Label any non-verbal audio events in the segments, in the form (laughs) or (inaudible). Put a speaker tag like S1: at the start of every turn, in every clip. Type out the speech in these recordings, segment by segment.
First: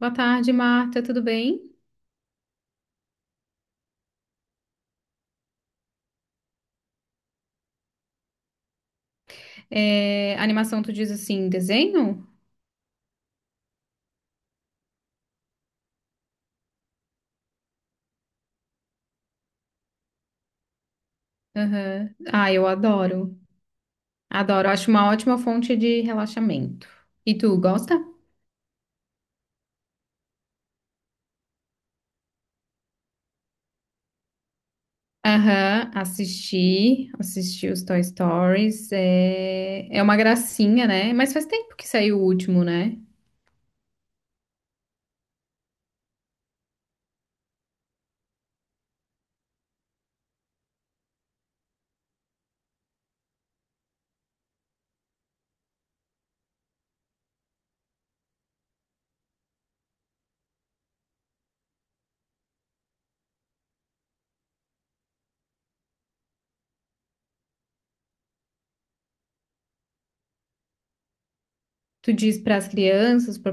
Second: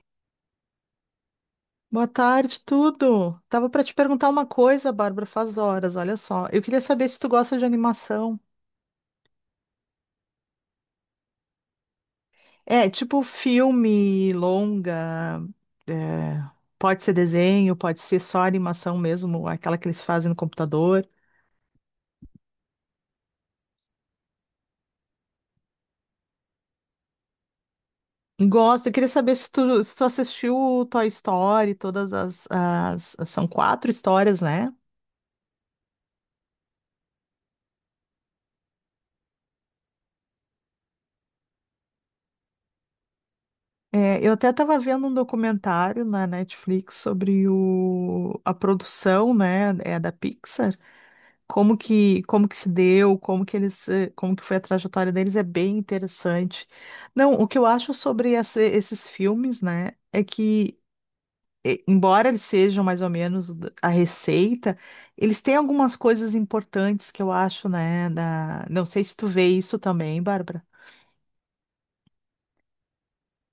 S1: Boa tarde, Marta, tudo bem?
S2: Boa tarde, tudo. Tava para te perguntar uma coisa, Bárbara, faz horas, olha só. Eu queria saber se tu gosta de animação.
S1: É, animação, tu diz assim, desenho?
S2: É, tipo filme, longa, é, pode ser desenho, pode ser só animação mesmo, aquela que eles fazem no computador.
S1: Aham. Ah, eu adoro. Adoro, acho uma ótima fonte de relaxamento. E tu, gosta?
S2: Gosto, eu queria saber se tu, se tu assistiu o Toy Story, todas as, as- são quatro histórias, né?
S1: Aham, assisti, os Toy Stories. É, é uma gracinha, né? Mas faz tempo que saiu o último, né?
S2: É, eu até estava vendo um documentário na Netflix sobre o, a produção, né, da Pixar. Como que se deu, como que eles, como que foi a trajetória deles é bem interessante. Não, o que eu acho sobre essa- esses filmes, né, é que embora eles sejam mais ou menos d- a receita, eles têm algumas coisas importantes que eu acho, né, da... Não sei se tu vê isso também, Bárbara.
S1: Tu diz para as crianças, para o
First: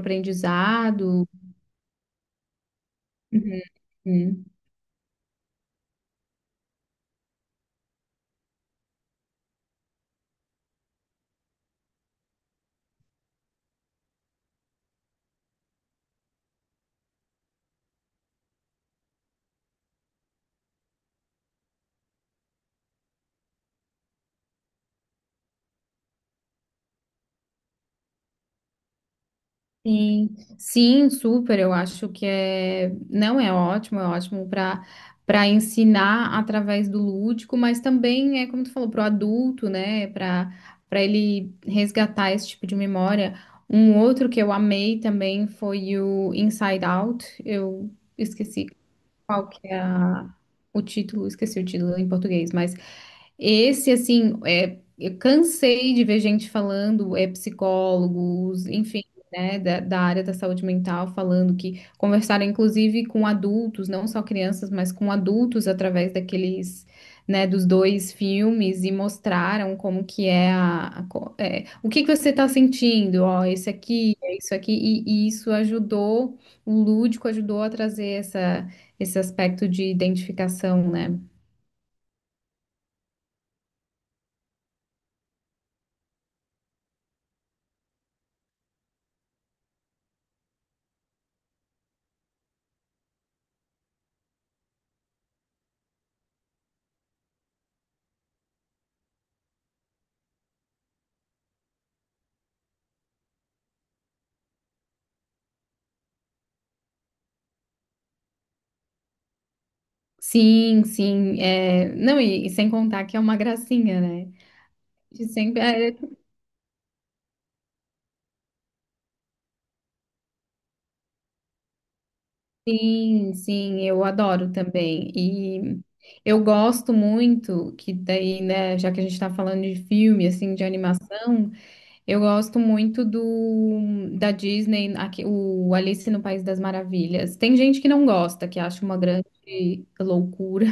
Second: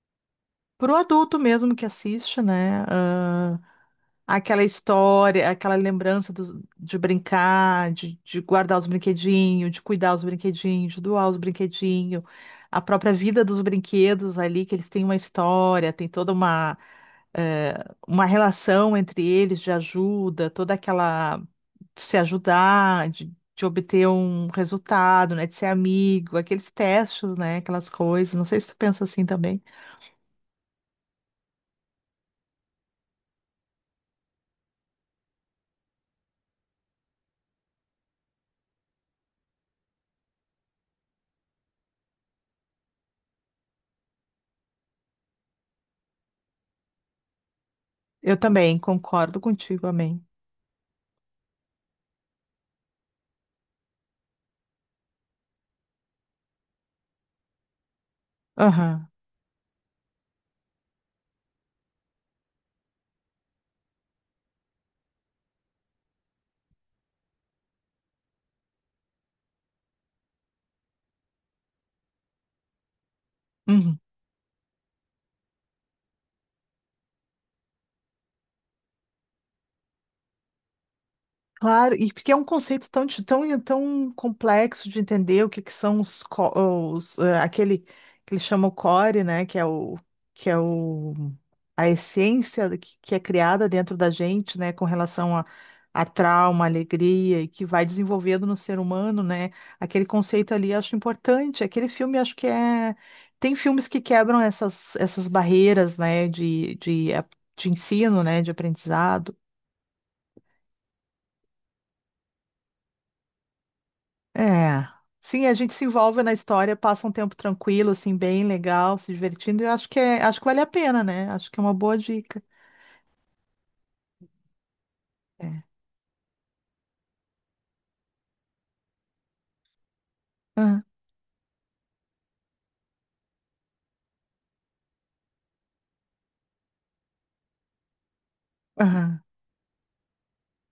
S2: Pro
S1: aprendizado.
S2: adulto mesmo que assiste, né?
S1: Uhum.
S2: Aquela história, aquela lembrança dos- de brincar, de guardar os brinquedinhos, de cuidar os brinquedinhos, de doar os brinquedinhos, a própria vida dos brinquedos ali, que eles têm uma história, tem toda uma, eh, uma relação entre eles de ajuda, toda aquela de se ajudar, de obter um resultado, né, de ser amigo, aqueles testes, né, aquelas coisas. Não sei se tu pensa assim também.
S1: Sim, sim, super. Eu acho que é, não é ótimo, é ótimo para ensinar através do lúdico, mas também é como tu falou, para o adulto, né? Para ele resgatar esse tipo de memória. Um outro que eu amei também foi o Inside Out. Eu
S2: Eu
S1: esqueci
S2: também concordo
S1: qual que é
S2: contigo, amém.
S1: o título, esqueci o título em português, mas esse, assim, é, eu cansei de ver gente falando, é, psicólogos, enfim,
S2: Aham.
S1: né, da área da saúde mental, falando que conversaram, inclusive, com adultos, não só crianças, mas com adultos, através daqueles, né, dos dois filmes, e mostraram como que é é, o que que você está sentindo, ó, esse
S2: Uhum.
S1: aqui, é isso aqui, e isso ajudou, o lúdico ajudou a trazer esse aspecto de identificação, né?
S2: Claro, e porque é um conceito tão, di- tão, tão complexo de entender o que, que são os, co- os, aquele que eles chamam o core, né? Que é o a essência do que é criada dentro da gente, né? Com relação a trauma, alegria e que vai desenvolvendo no ser humano, né? Aquele conceito ali eu acho importante. Aquele filme acho que é tem filmes que quebram essas barreiras, né? De, de ensino, né? De aprendizado.
S1: Sim, sim. É... Não, e sem contar que é uma gracinha, né?
S2: É.
S1: De
S2: Sim, a
S1: sempre.
S2: gente se
S1: É.
S2: envolve na história, passa um tempo tranquilo, assim, bem legal, se divertindo. Eu acho que é, acho que vale a pena, né? Acho que é uma boa dica.
S1: Sim, sim, eu adoro também.
S2: É.
S1: E eu gosto muito que daí, né, já que a gente tá falando de filme, assim, de
S2: Aham,
S1: animação, eu gosto muito do da Disney, aqui, o Alice no País das Maravilhas. Tem gente que não gosta, que acha uma
S2: aham,
S1: grande loucura.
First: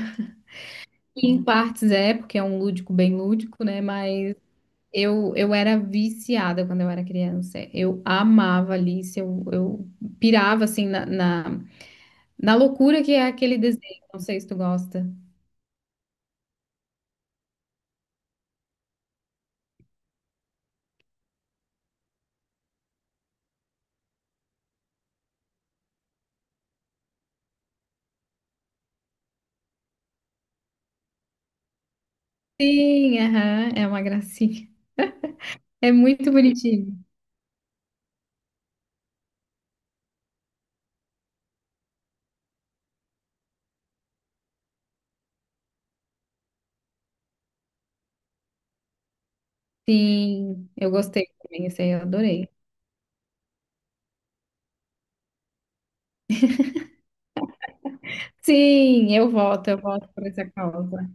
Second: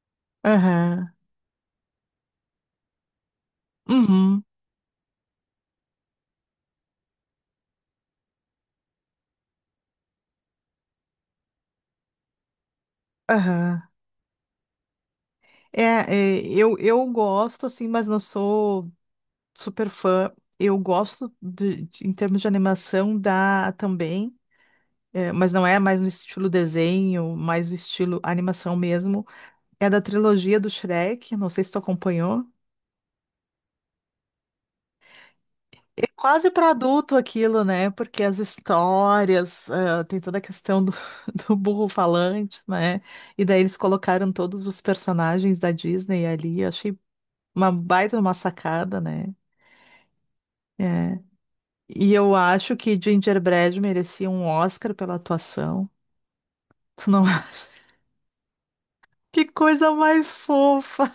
S2: aham,
S1: E em partes é, porque é um lúdico bem lúdico, né? Mas
S2: uhum,
S1: eu era viciada quando eu era criança. Eu amava Alice, eu pirava assim na loucura que é aquele
S2: aham.
S1: desenho. Não sei se tu gosta.
S2: É, é, eu gosto, assim, mas não sou super fã. Eu gosto de- em termos de animação da também, é, mas não é mais no estilo desenho, mais no estilo animação mesmo. É da trilogia do Shrek, não sei se tu acompanhou.
S1: Sim, aham, é uma gracinha. É muito
S2: Quase para
S1: bonitinho.
S2: adulto aquilo, né? Porque as histórias, tem toda a questão do, (laughs) do burro falante, né? E daí eles colocaram todos os personagens da Disney ali. Eu achei uma baita de uma sacada, né?
S1: Sim, eu
S2: É.
S1: gostei também, esse aí eu
S2: E eu
S1: adorei.
S2: acho que Gingerbread merecia um Oscar pela atuação. Tu não (laughs) acha?
S1: Sim,
S2: Que
S1: eu
S2: coisa
S1: voto por
S2: mais
S1: essa causa.
S2: fofa!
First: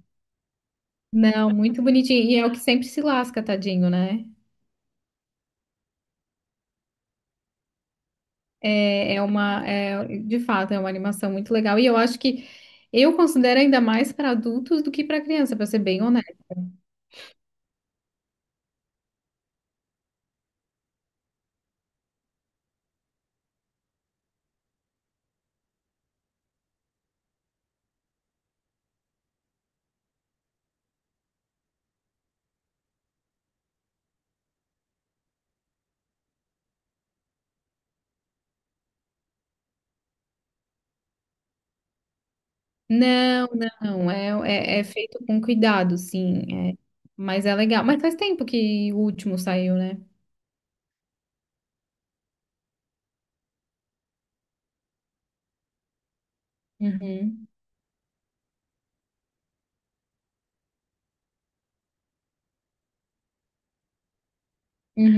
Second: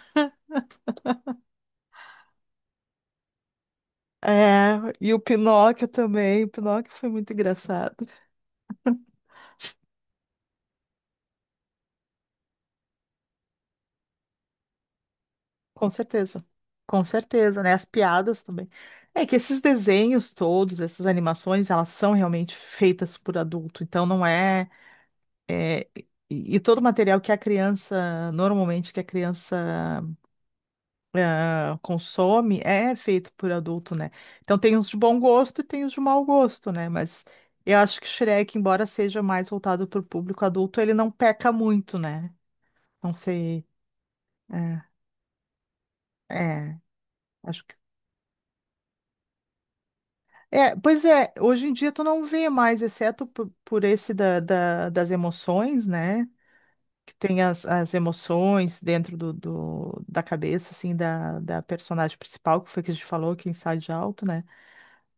S1: Não, muito bonitinho. E é o que sempre se lasca, tadinho, né?
S2: É, e o Pinóquio também. O Pinóquio foi muito engraçado.
S1: É, é uma, é, de fato, é uma animação muito legal. E eu acho que eu considero ainda mais para adultos do que para criança, para ser
S2: Com
S1: bem honesta.
S2: certeza, com certeza, né? As piadas também. É que esses desenhos todos, essas animações, elas são realmente feitas por adulto, então não é, é, e todo o material que a criança, normalmente que a criança consome, é feito por adulto, né? Então tem os de bom gosto e tem os de mau gosto, né? Mas eu acho que Shrek, embora seja mais voltado para o público adulto, ele não peca muito, né? Não
S1: Não,
S2: sei.
S1: não, é, é,
S2: É,
S1: é feito com cuidado, sim. É,
S2: é,
S1: mas é
S2: acho que
S1: legal. Mas faz tempo que o último saiu, né?
S2: é, pois é, hoje em dia tu não vê mais, exceto po- por, esse da, da- das emoções, né? Que tem
S1: Uhum,
S2: as, as emoções dentro do, do- da cabeça, assim, da, da personagem principal, que foi que a gente falou, que é Inside Out, né?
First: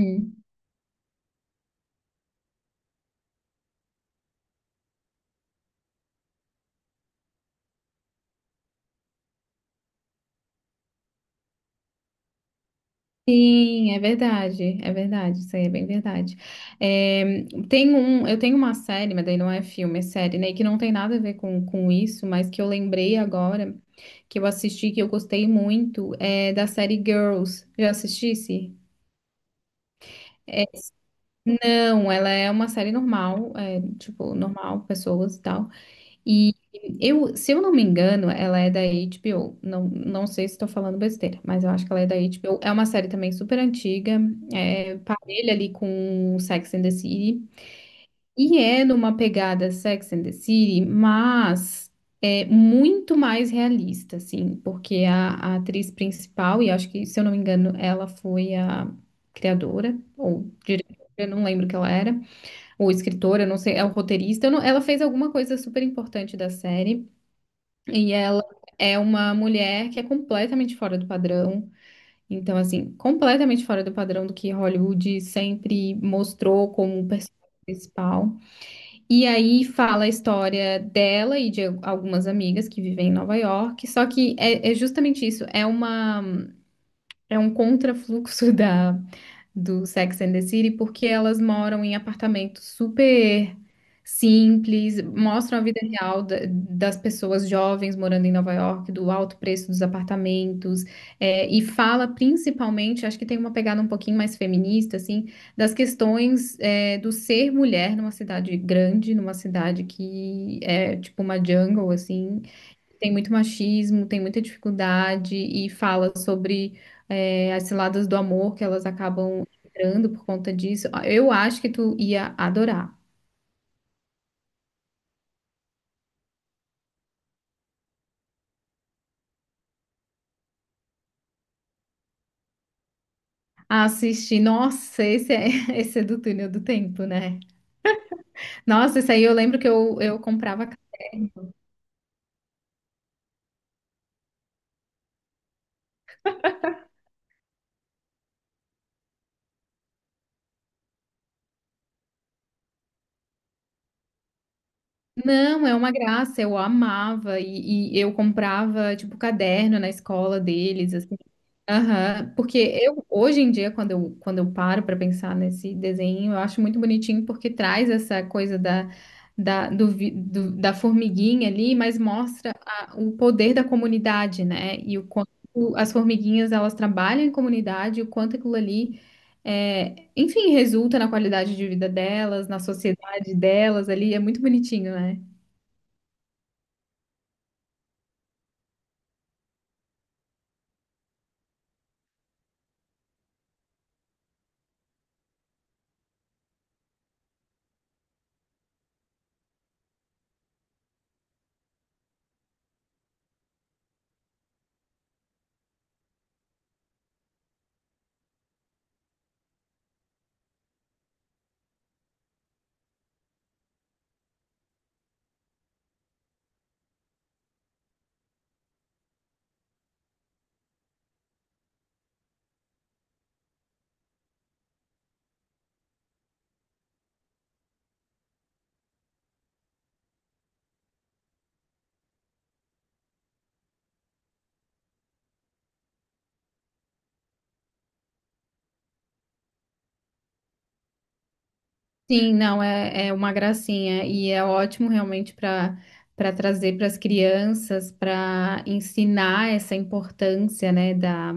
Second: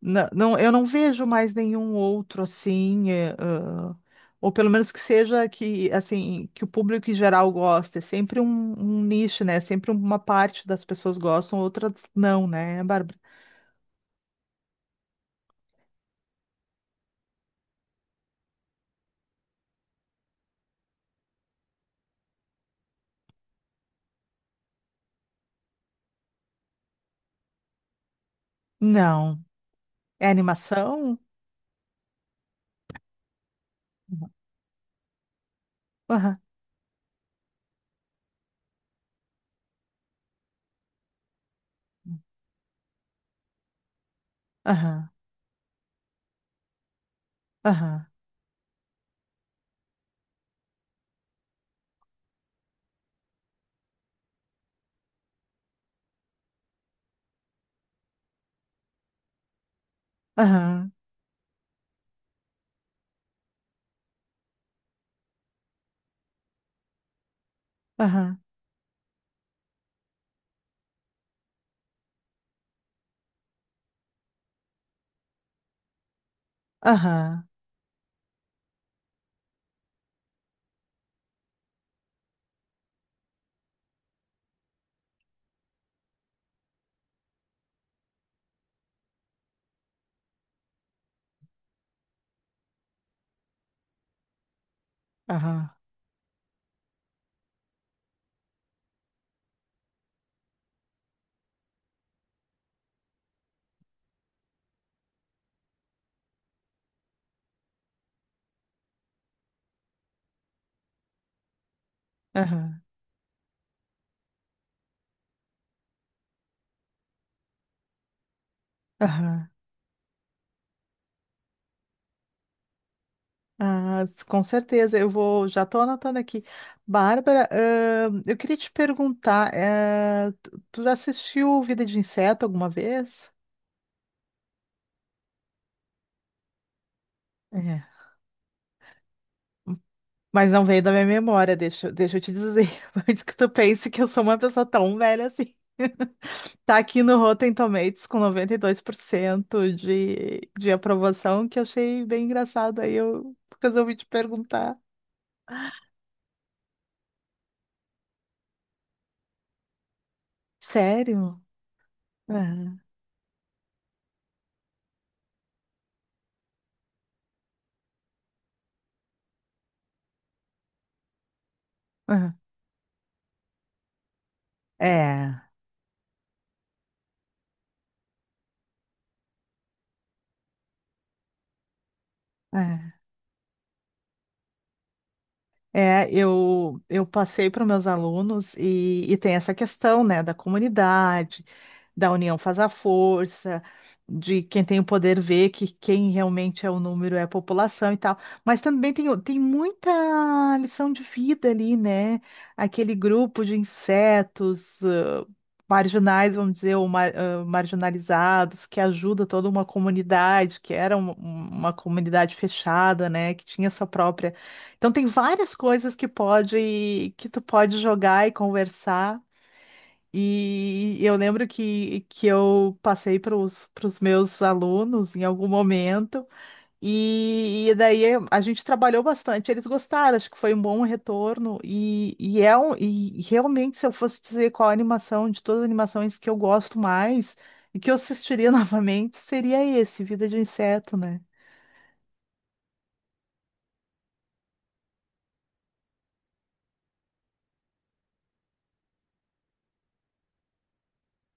S2: Não, não- eu não vejo mais nenhum outro, assim, é, ou pelo menos que seja que, assim, que o público em geral gosta. É sempre um, um nicho, né? Sempre uma parte das pessoas gostam, outras não, né, Bárbara?
S1: Sim, é verdade, isso aí é bem verdade. É, tem um, eu tenho uma série, mas daí não é filme, é série, né? Que não tem nada a ver com isso, mas que eu lembrei agora. Que eu assisti, que eu gostei muito, é da série Girls. Já assistisse?
S2: Não. É
S1: É,
S2: animação?
S1: não, ela é uma série normal, é, tipo, normal, pessoas e tal. E
S2: (laughs)
S1: eu, se eu não me engano, ela é da HBO. Não, não sei se estou falando besteira, mas eu acho que ela é da HBO. É uma série também super antiga, é,
S2: Aham,
S1: parelha ali com Sex and the City.
S2: aham,
S1: E é numa pegada Sex and the City, mas é muito mais realista, assim, porque a atriz principal, e acho que, se eu não me engano, ela foi a criadora ou
S2: aham,
S1: diretora, eu não lembro o que ela era, ou escritora, eu não sei, é o roteirista, eu não- ela fez alguma coisa super importante da série, e
S2: aham,
S1: ela é uma mulher que é completamente fora do padrão. Então, assim, completamente fora do padrão do que Hollywood sempre mostrou como personagem
S2: aham,
S1: principal. E aí fala a história dela e de algumas amigas que vivem em Nova York. Só que é, é justamente isso, é uma, é um contrafluxo (laughs) da, do Sex and the City, porque elas moram em apartamentos super simples, mostram a
S2: aham,
S1: vida real das pessoas jovens morando em Nova York, do alto preço dos apartamentos, é, e fala principalmente, acho que tem uma pegada um pouquinho mais feminista, assim, das questões, é, do ser mulher numa cidade grande, numa cidade que é tipo uma jungle, assim,
S2: aham,
S1: tem muito machismo, tem muita dificuldade e fala sobre é, as ciladas do amor que elas acabam
S2: aham.
S1: entrando por conta disso. Eu acho que tu ia adorar.
S2: Ah, com certeza, eu vou, já estou anotando aqui. Bárbara, eu queria te perguntar, tu já assistiu Vida de Inseto alguma vez?
S1: Assistir, nossa, esse é, (laughs) esse é do túnel do tempo, né?
S2: É.
S1: Nossa, isso aí eu lembro que eu
S2: Mas não
S1: comprava.
S2: veio da minha memória, deixa eu te dizer, (laughs) antes que tu pense que eu sou uma pessoa tão velha assim. Tá aqui no Rotten Tomatoes com 92% de aprovação, que eu achei bem engraçado. Aí eu resolvi te perguntar.
S1: Não, é uma graça, eu amava e eu comprava tipo caderno na escola deles, assim.
S2: Sério?
S1: Aham,
S2: É,
S1: porque eu hoje em dia quando eu paro para pensar nesse desenho, eu acho muito bonitinho porque traz essa coisa da da, do, vi- do- da formiguinha ali, mas mostra o poder da comunidade, né? E o quanto
S2: é,
S1: as formiguinhas elas trabalham em comunidade, o quanto aquilo ali é, enfim, resulta na qualidade de vida delas, na
S2: é.
S1: sociedade personalidade delas ali, é muito bonitinho, né?
S2: É, eu passei para meus alunos e tem essa questão, né, da comunidade. Da união faz a força, de quem tem o poder ver que quem realmente é o número é a população e tal. Mas também tem, o- tem muita lição de vida ali, né? Aquele grupo de insetos, marginais, vamos dizer, ou mar- marginalizados, que ajuda toda uma comunidade, que era um- um, uma comunidade fechada, né? Que tinha sua própria. Então tem várias coisas que pode, que tu pode jogar e conversar. E eu lembro que eu passei para os meus alunos em algum momento, e daí a gente trabalhou bastante. Eles gostaram, acho que foi um bom retorno. E, é um, e realmente, se eu fosse dizer qual a animação de todas as animações que eu gosto mais e que eu assistiria (laughs) novamente, seria esse, Vida de Inseto, né?
S1: Sim, não, é, é uma gracinha e é ótimo realmente para trazer para as crianças, para ensinar essa importância, né, da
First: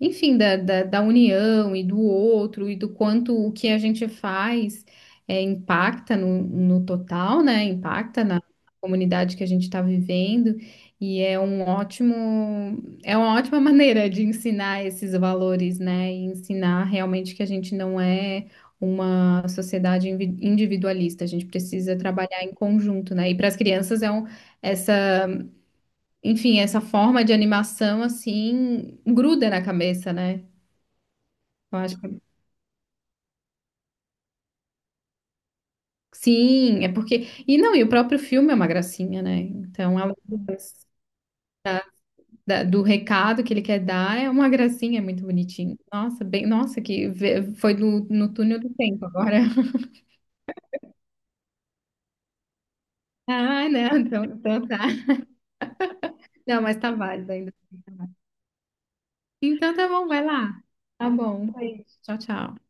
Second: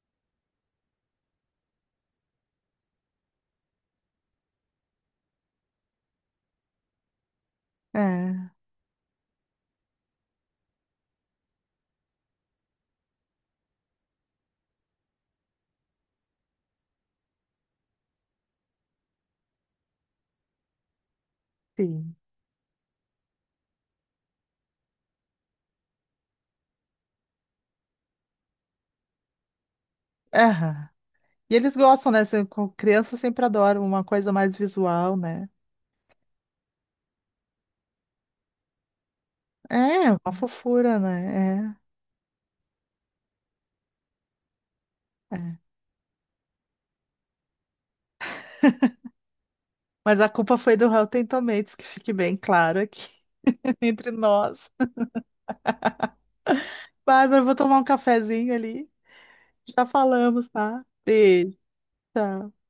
S1: enfim, da união e do outro e do quanto o que a gente faz é, impacta no total, né? Impacta na
S2: É,
S1: comunidade que a gente está vivendo e é um ótimo, é uma ótima (laughs) maneira de ensinar esses valores, né? E ensinar realmente que a gente não é uma sociedade individualista, a gente precisa
S2: sim.
S1: trabalhar em conjunto, né? E para as crianças é um, essa, enfim, essa forma de animação assim gruda na cabeça, né?
S2: Aham. E eles
S1: Eu acho
S2: gostam,
S1: que...
S2: né? Se- com crianças sempre adoram uma coisa mais visual, né?
S1: Sim, é porque. E não, e o próprio filme é uma gracinha, né? Então,
S2: É,
S1: além
S2: uma fofura, né? É.
S1: do recado que ele quer dar, é uma gracinha, é muito
S2: É.
S1: bonitinho. Nossa, bem, nossa, que foi no túnel do tempo agora. (laughs)
S2: Mas a culpa foi do Rotten Tomatoes, que fique bem claro aqui
S1: Ah,
S2: (laughs)
S1: não,
S2: entre
S1: então, então
S2: nós.
S1: tá. Não, mas tá válido
S2: Bárbara, eu vou
S1: ainda.
S2: tomar um cafezinho ali.
S1: Então
S2: Já
S1: tá bom, vai
S2: falamos,
S1: lá.
S2: tá?
S1: Tá bom, um
S2: Beijo.
S1: beijo. Tchau, tchau.
S2: Tchau.